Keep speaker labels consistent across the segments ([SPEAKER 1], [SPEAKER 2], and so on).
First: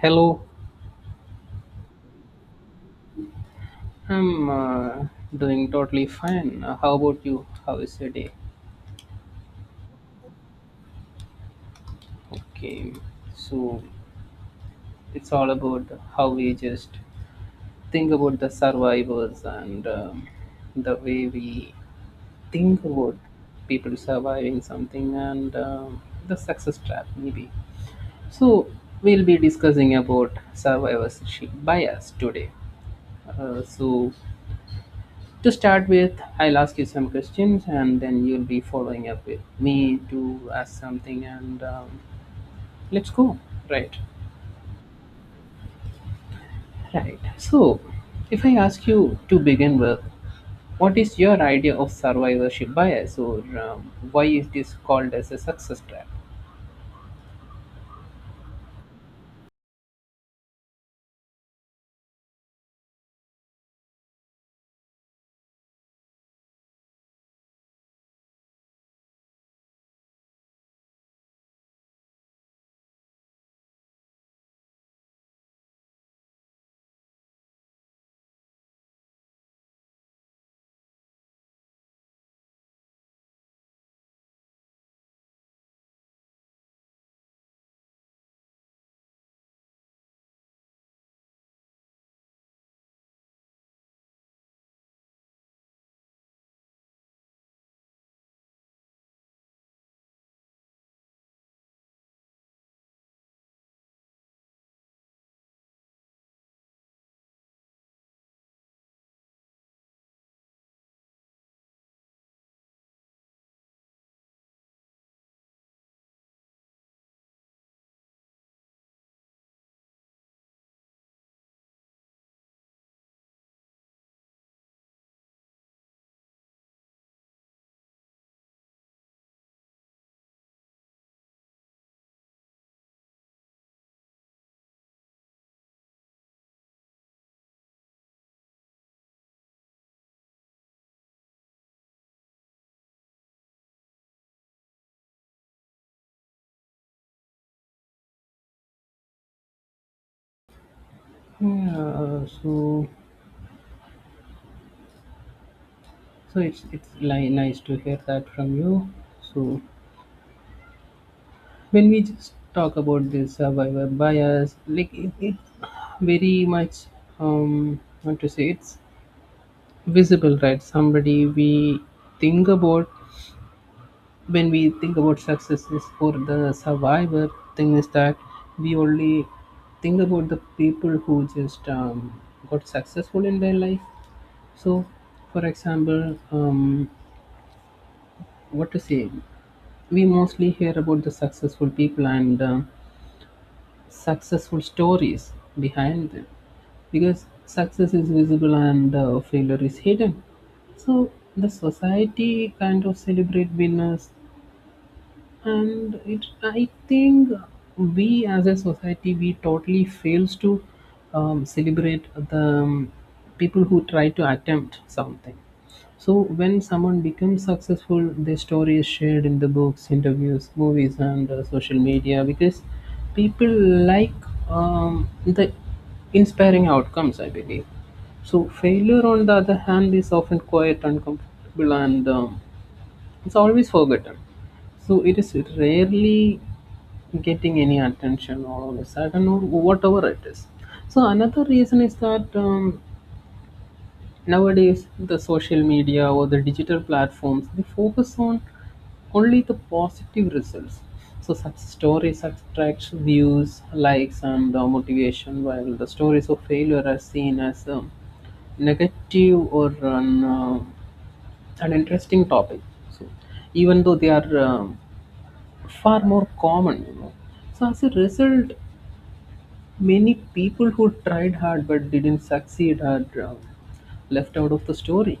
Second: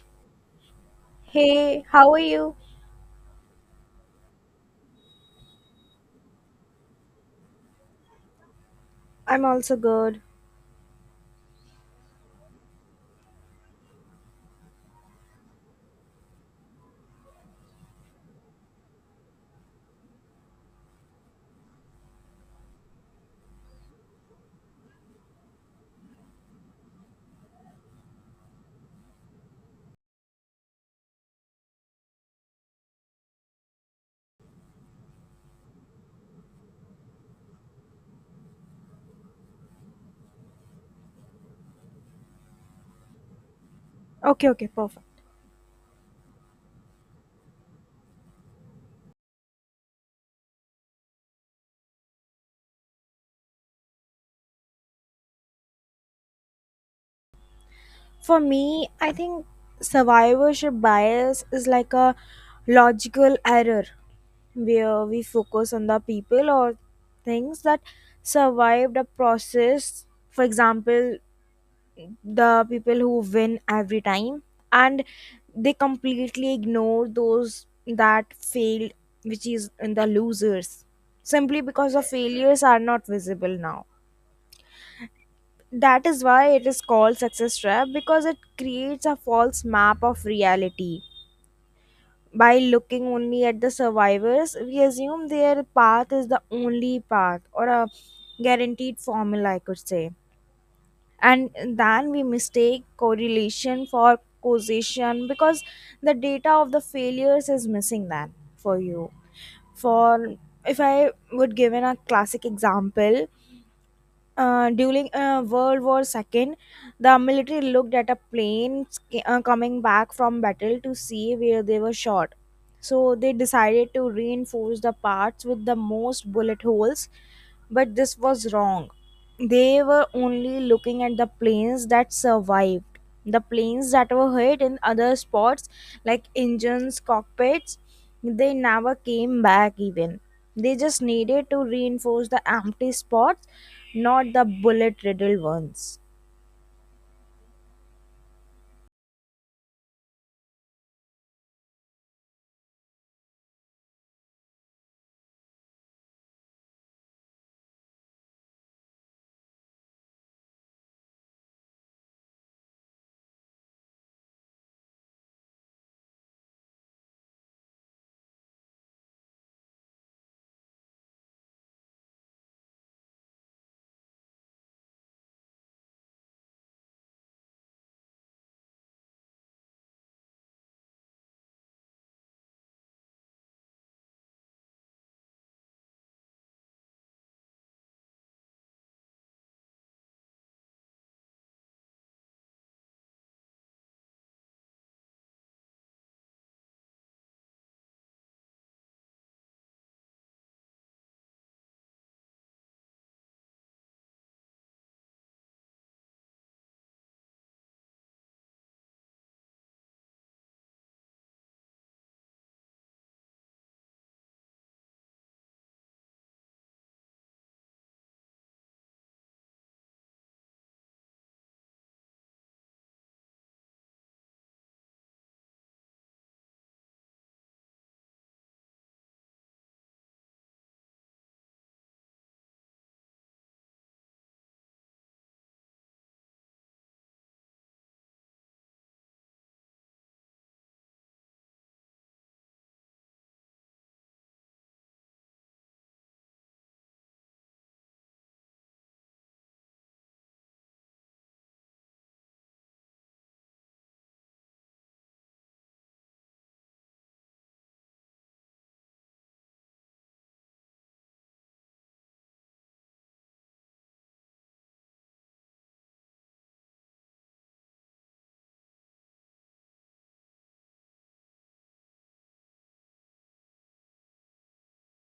[SPEAKER 1] Hello,
[SPEAKER 2] Hey, how are you?
[SPEAKER 1] I'm doing totally fine. How about you? How is your day?
[SPEAKER 2] I'm also good.
[SPEAKER 1] Okay, so it's all about how we just think about the survivors and the way we think about people surviving something and the success trap, maybe. So, we'll be discussing about survivorship bias today. Uh, so, To start with, I'll ask you some questions and then you'll be following up with me to ask something and let's go. Right.
[SPEAKER 2] Okay, okay, perfect.
[SPEAKER 1] Right. So, if I ask you to begin with, what is your idea of survivorship bias or why is this called as a success trap?
[SPEAKER 2] For me, I think survivorship bias is like a logical error where we focus on the people or things that survived a process. For example, the people who win every time and they completely ignore those that failed, which is in the losers, simply because the failures are not visible now. That is why it is called success trap, because it creates a false map of reality. By looking only at the survivors, we assume their path is the only path, or a guaranteed formula, I could say. And then we mistake correlation for causation because the data of the failures is missing. Then for you, for if I would give in a classic example, during World War II, the military looked at a plane coming back from battle to see where they were shot. So they decided to reinforce the parts with the most bullet holes, but this was wrong. They were only looking at the planes that survived. The planes that were hit in other spots, like engines, cockpits, they never came back even. They just needed to reinforce the empty spots, not the bullet riddled ones.
[SPEAKER 1] Yeah, uh, so Nice to hear that from you. So when we just talk about this survivor bias like it very much want to say it's visible, right? Somebody we think about, when we think about success is for the survivor, thing is that we only think about the people who just got successful in their life. So for example, what to say we mostly hear about the successful people and successful stories behind them because success is visible and failure is hidden. So the society kind of celebrate winners, and it, I think, we as a society we totally fails to celebrate the people who try to attempt something. So when someone becomes successful, their story is shared in the books, interviews, movies and social media, because people like the inspiring outcomes, I believe. So failure, on the other hand, is often quiet, uncomfortable, and it's always forgotten. So it is rarely getting any attention all of a sudden or whatever it is. So another reason is that nowadays the social media or the digital platforms, they focus on only the positive results. So such stories attract views, likes, and motivation, while the stories of failure are seen as negative or an interesting topic. So even though they are, far more common, you know. So as a result, many people who tried hard but didn't succeed are left out of the story.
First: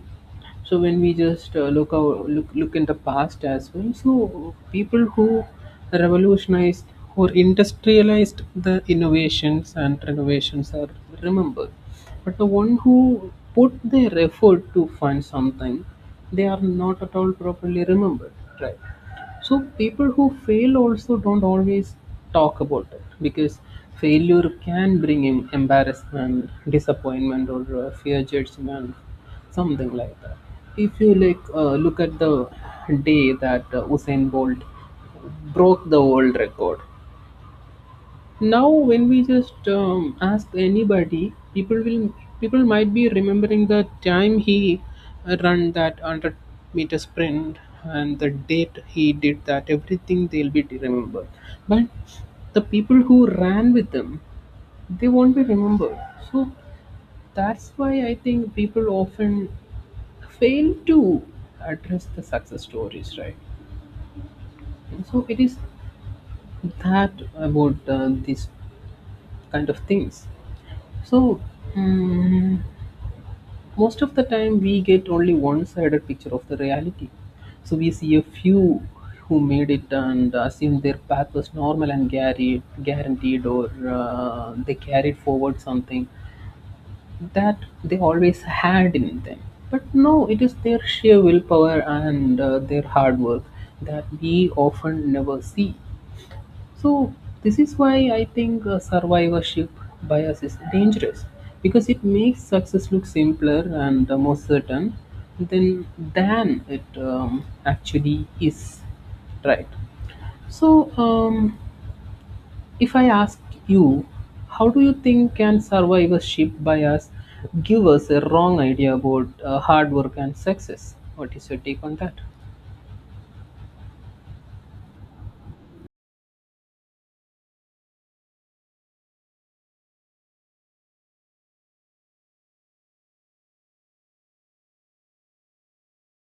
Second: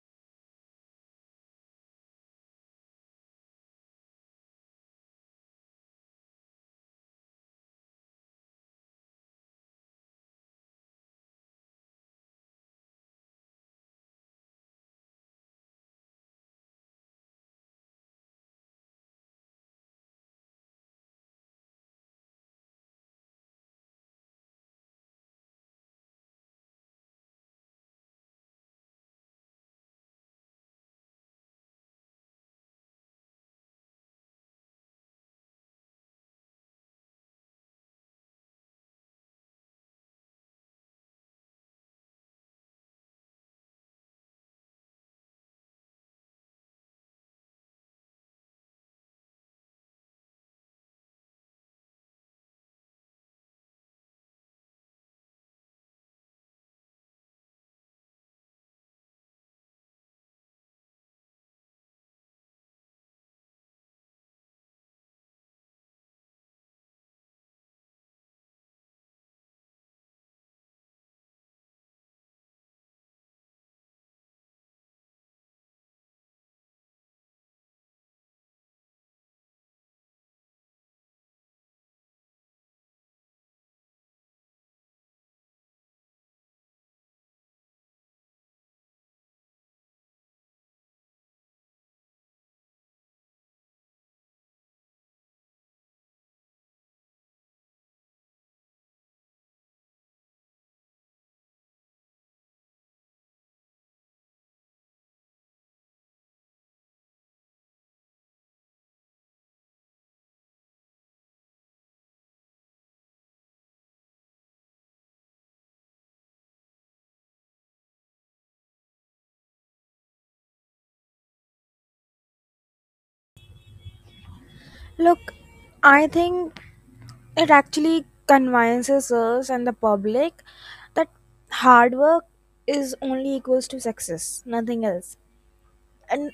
[SPEAKER 1] So when we just look look in the past as well, so people who revolutionized or industrialized the innovations and renovations are remembered, but the one who put their effort to find something, they are not at all properly remembered, right? So people who fail also don't always talk about it because failure can bring in embarrassment, disappointment, or fear judgment, something like that. If you like look at the day that Usain Bolt broke the world record, now, when we just ask anybody, people will, people might be remembering the time he run that 100 meter sprint and the date he did that. Everything they'll be remembered, but the people who ran with them, they won't be remembered. So that's why I think people often fail to address the success stories, right? So it is that about these kind of things. So, mm most of the time we get only one sided picture of the reality. So, we see a few who made it and assume their path was normal and guaranteed, guaranteed or they carried forward something that they always had in them. But no, it is their sheer willpower and their hard work that we often never see. So this is why I think survivorship bias is dangerous because it makes success look simpler and more certain than than it actually is, right? So if I ask you, how do you think can survivorship bias give us a wrong idea about hard work and success? What is your take on that?
[SPEAKER 2] Look, I think it actually convinces us and the public that hard work is only equals to success, nothing else. And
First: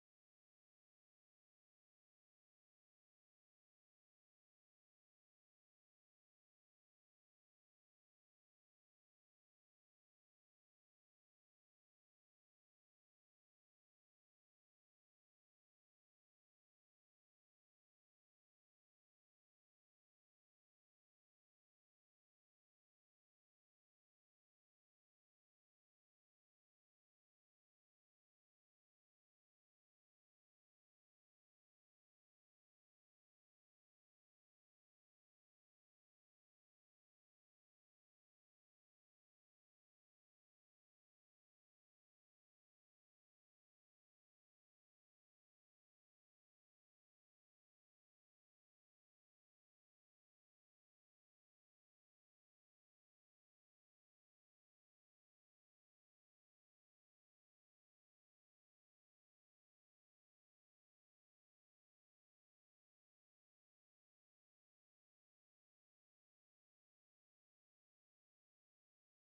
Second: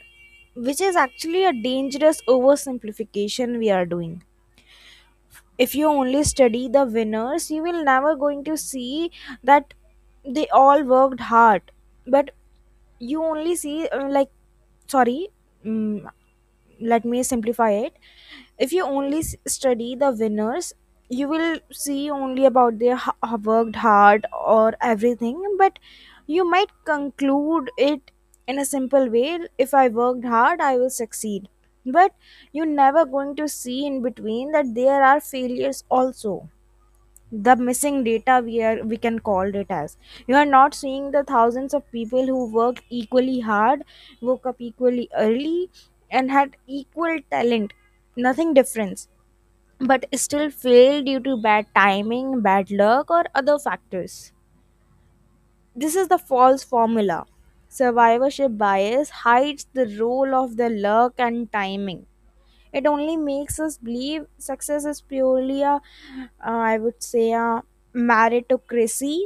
[SPEAKER 2] which is actually a dangerous oversimplification we are doing. If you only study the winners, you will never going to see that they all worked hard, but you only see, sorry mm, let me simplify it. If you only study the winners, you will see only about their worked hard or everything, but you might conclude it in a simple way: if I worked hard, I will succeed. But you never going to see in between that there are failures also. The missing data, we can call it as, you are not seeing the thousands of people who worked equally hard, woke up equally early, and had equal talent, nothing difference, but still failed due to bad timing, bad luck, or other factors. This is the false formula. Survivorship bias hides the role of the luck and timing. It only makes us believe success is purely a, I would say, a meritocracy,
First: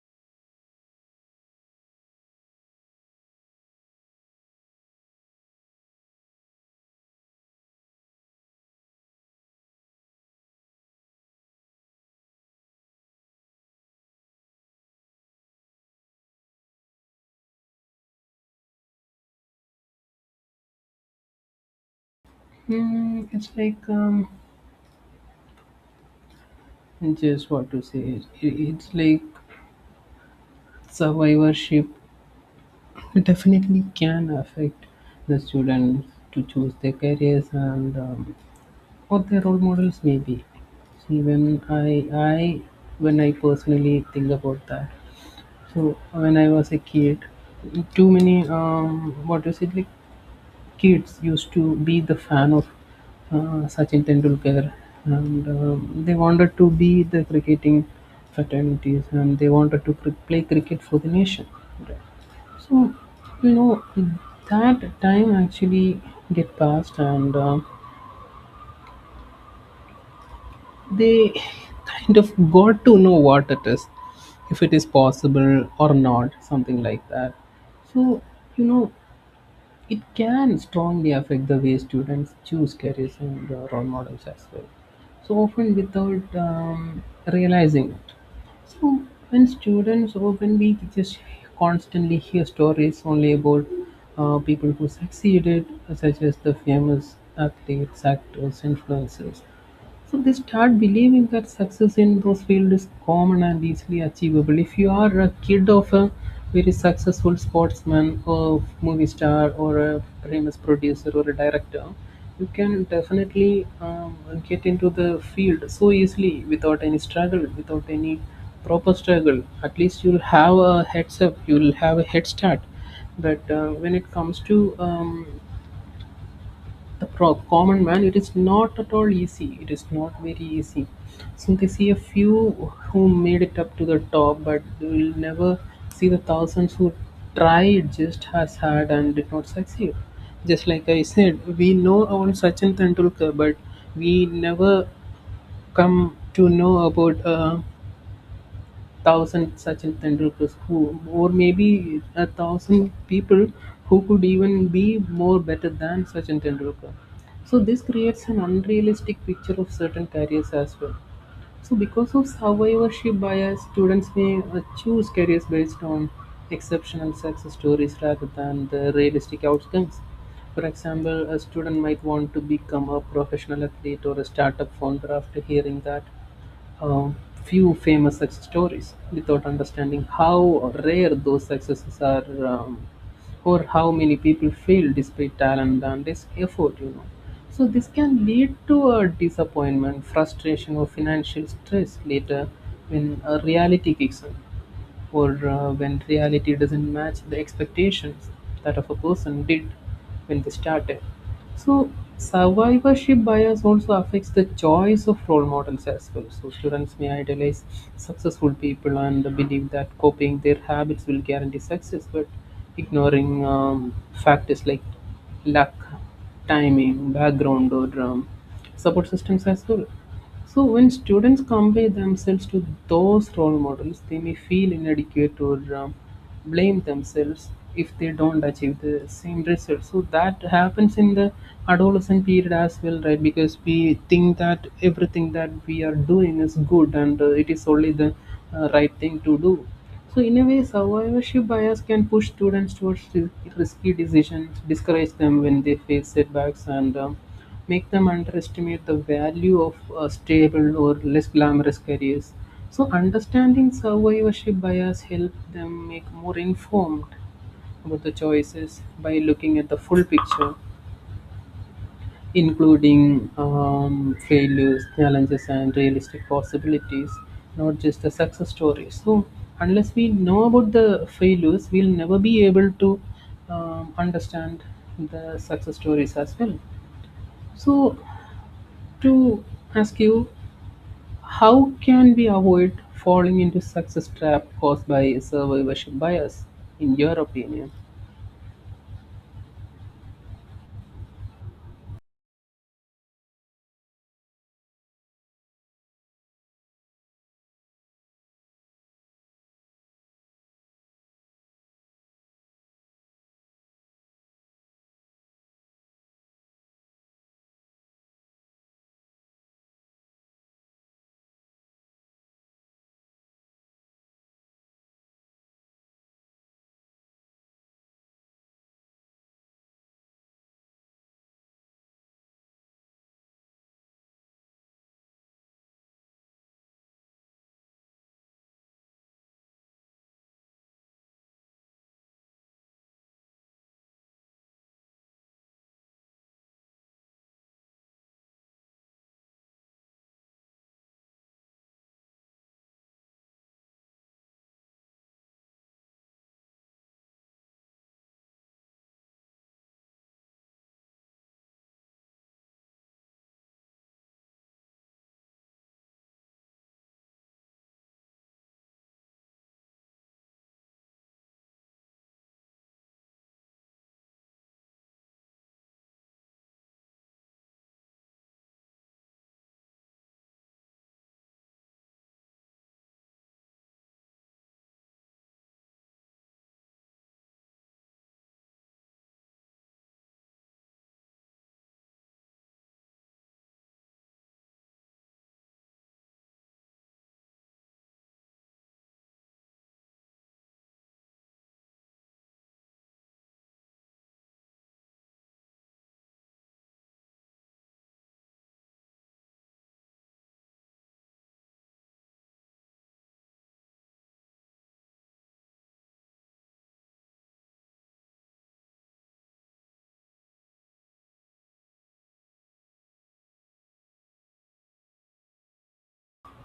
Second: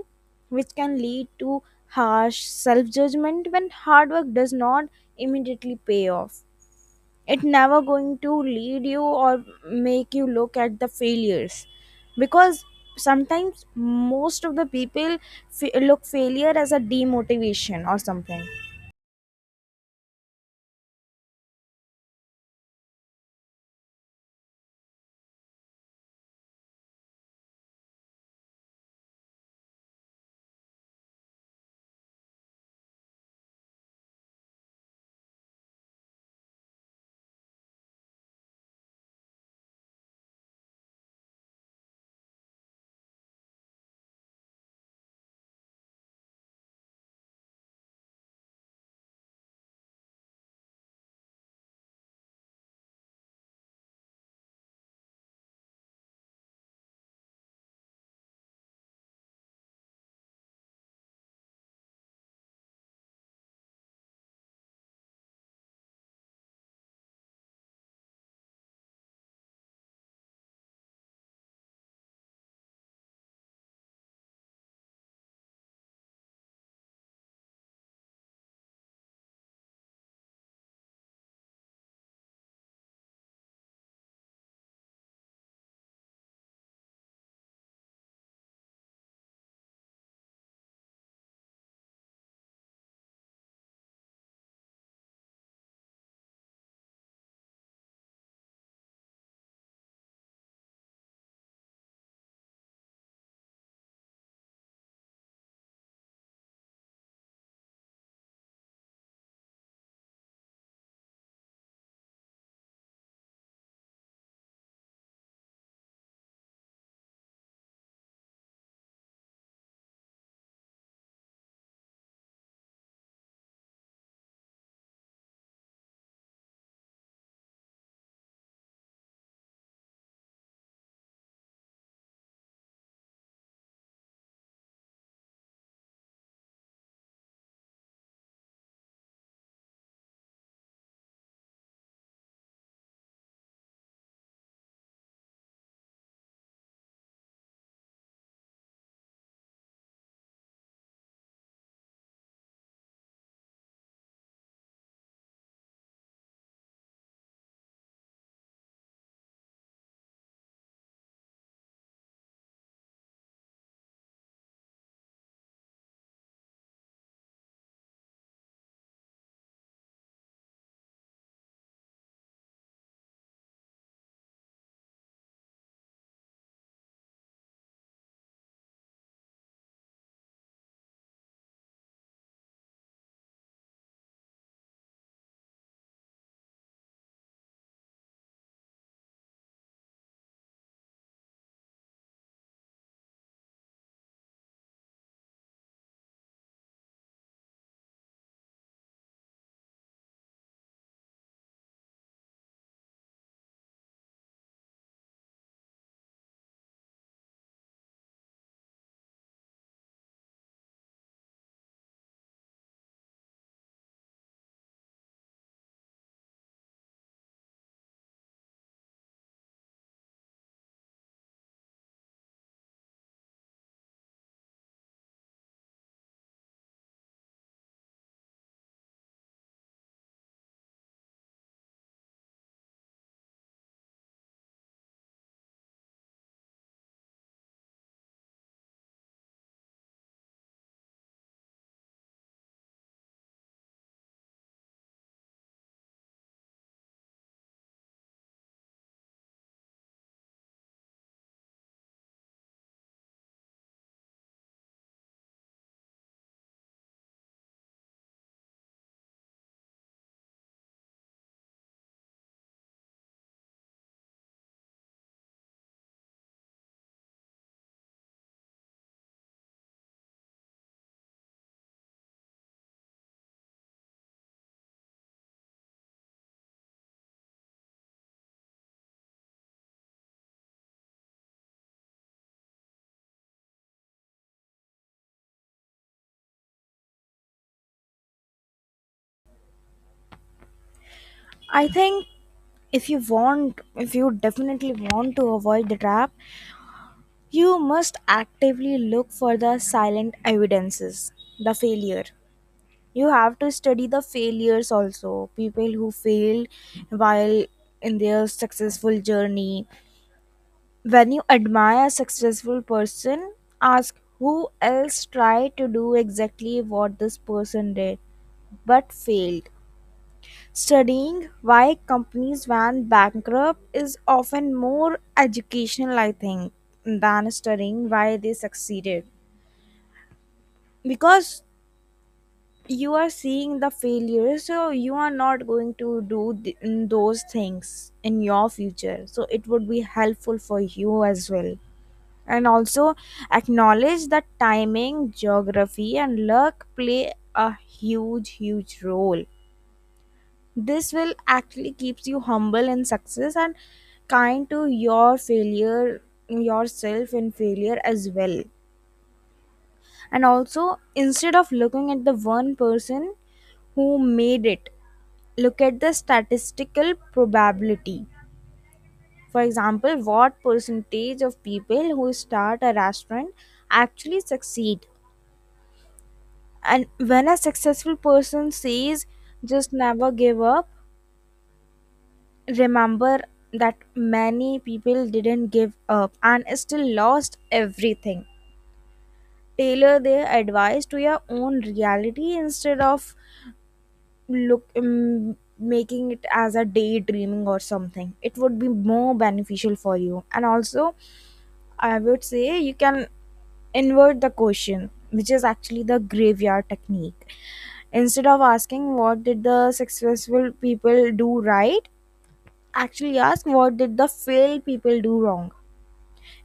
[SPEAKER 2] which can lead to harsh self judgment when hard work does not immediately pay off. It never going to lead you or make you look at the failures, because sometimes most of the people look failure as a demotivation or something.
[SPEAKER 1] Hmm, it's like just what to say. It- It's like survivorship definitely can affect the students to choose their careers and what their role models may be. See, I, when I personally think about that, so when I was a kid, too many what is it like kids used to be the fan of Sachin Tendulkar, and they wanted to be the cricketing fraternities, and they wanted to play cricket for the nation. So, you know, that time actually get past, and they kind of got to know what it is, if it is possible or not, something like that. So, you know, it can strongly affect the way students choose careers and role models as well. So often without realizing it. So when students, or when we just constantly hear stories only about people who succeeded, such as the famous athletes, actors, influencers. So they start believing that success in those fields is common and easily achievable. If you are a kid of a very successful sportsman or movie star or a famous producer or a director, you can definitely get into the field so easily without any struggle, without any proper struggle. At least you'll have a heads up, you'll have a head start. But when it comes to common man, it is not at all easy, it is not very easy. So they see a few who made it up to the top, but you will never see the thousands who tried just as hard and did not succeed. Just like I said, we know about Sachin Tendulkar, but we never come to know about thousand Sachin Tendulkars who, or maybe a thousand people who could even be more better than Sachin Tendulkar. So this creates an unrealistic picture of certain careers as well. So because of survivorship bias, students may choose careers based on exceptional success stories rather than the realistic outcomes. For example, a student might want to become a professional athlete or a startup founder after hearing that uh, few famous success stories without understanding how rare those successes are, um, or how many people fail despite talent and this effort, you know. So this can lead to a disappointment, frustration or financial stress later when a reality kicks in, or when reality doesn't match the expectations that of a person did when they started. So survivorship bias also affects the choice of role models as well. So students may idolize successful people and believe that copying their habits will guarantee success, but ignoring factors like luck, timing, background, or support systems as well. So, when students compare themselves to those role models, they may feel inadequate or blame themselves if they don't achieve the same result. So, that happens in the adolescent period as well, right? Because we think that everything that we are doing is good and it is only the right thing to do. So, in a way, survivorship bias can push students towards risky decisions, discourage them when they face setbacks, and make them underestimate the value of stable or less glamorous careers. So, understanding survivorship bias helps them make more informed about the choices by looking at the full picture, including failures, challenges, and realistic possibilities, not just the success stories. So, unless we know about the failures, we'll never be able to understand the success stories as well. So, to ask you, how can we avoid falling into success trap caused by survivorship bias in your opinion?
[SPEAKER 2] I think if you want, if you definitely want to avoid the trap, you must actively look for the silent evidences, the failure. You have to study the failures also, people who failed while in their successful journey. When you admire a successful person, ask who else tried to do exactly what this person did but failed. Studying why companies went bankrupt is often more educational, I think, than studying why they succeeded. Because you are seeing the failure, so you are not going to do those things in your future, so it would be helpful for you as well. And also acknowledge that timing, geography, and luck play a huge, huge role. This will actually keeps you humble in success and kind to your failure, yourself in failure as well. And also, instead of looking at the one person who made it, look at the statistical probability. For example, what percentage of people who start a restaurant actually succeed? And when a successful person says just never give up, remember that many people didn't give up and still lost everything. Tailor their advice to your own reality instead of, look making it as a daydreaming or something. It would be more beneficial for you. And also, I would say you can invert the question, which is actually the graveyard technique. Instead of asking what did the successful people do right, actually ask what did the failed people do wrong.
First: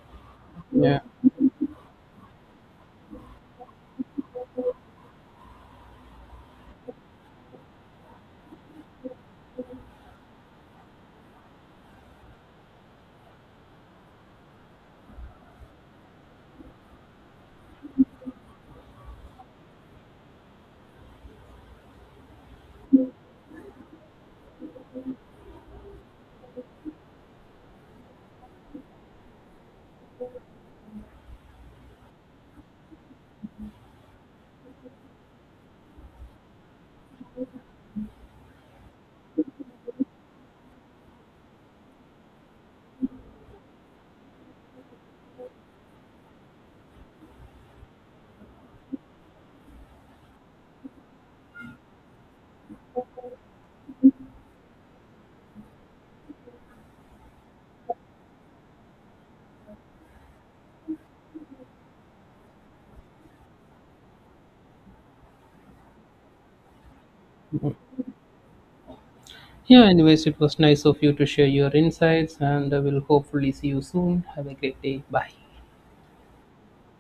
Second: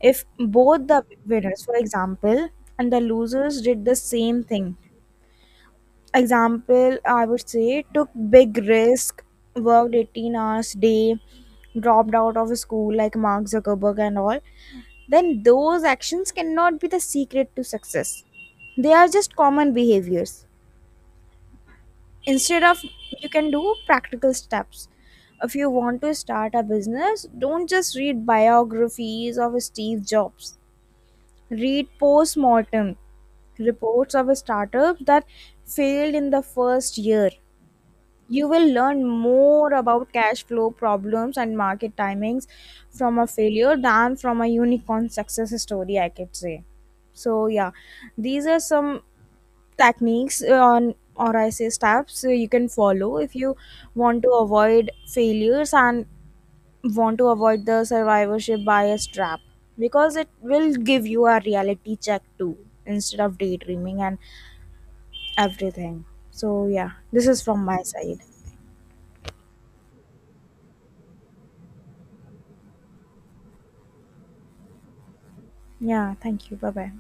[SPEAKER 2] If both
[SPEAKER 1] Yeah.
[SPEAKER 2] the winners, for example, and the losers did the same thing, example, I would say, took big risk, worked 18 hours day, dropped out of school like Mark Zuckerberg and all, then those actions cannot be the secret to success. They are just common behaviors. Instead of, you can do practical steps. If you want to start a business, don't just read biographies of Steve Jobs. Read post-mortem reports of startups that failed in the first year. You will learn more about cash flow problems and market timings from a failure than from a unicorn success story, I could say. So yeah, these are some techniques, on, or I say steps you can follow if you want to avoid failures and want to avoid the survivorship bias trap, because it will give you a reality check too, instead of daydreaming and everything. So yeah, this is from my side.
[SPEAKER 1] Yeah, anyways, it was nice of you to share your insights and I will hopefully see you soon. Have a great day. Bye.
[SPEAKER 2] Yeah, thank you. Bye bye.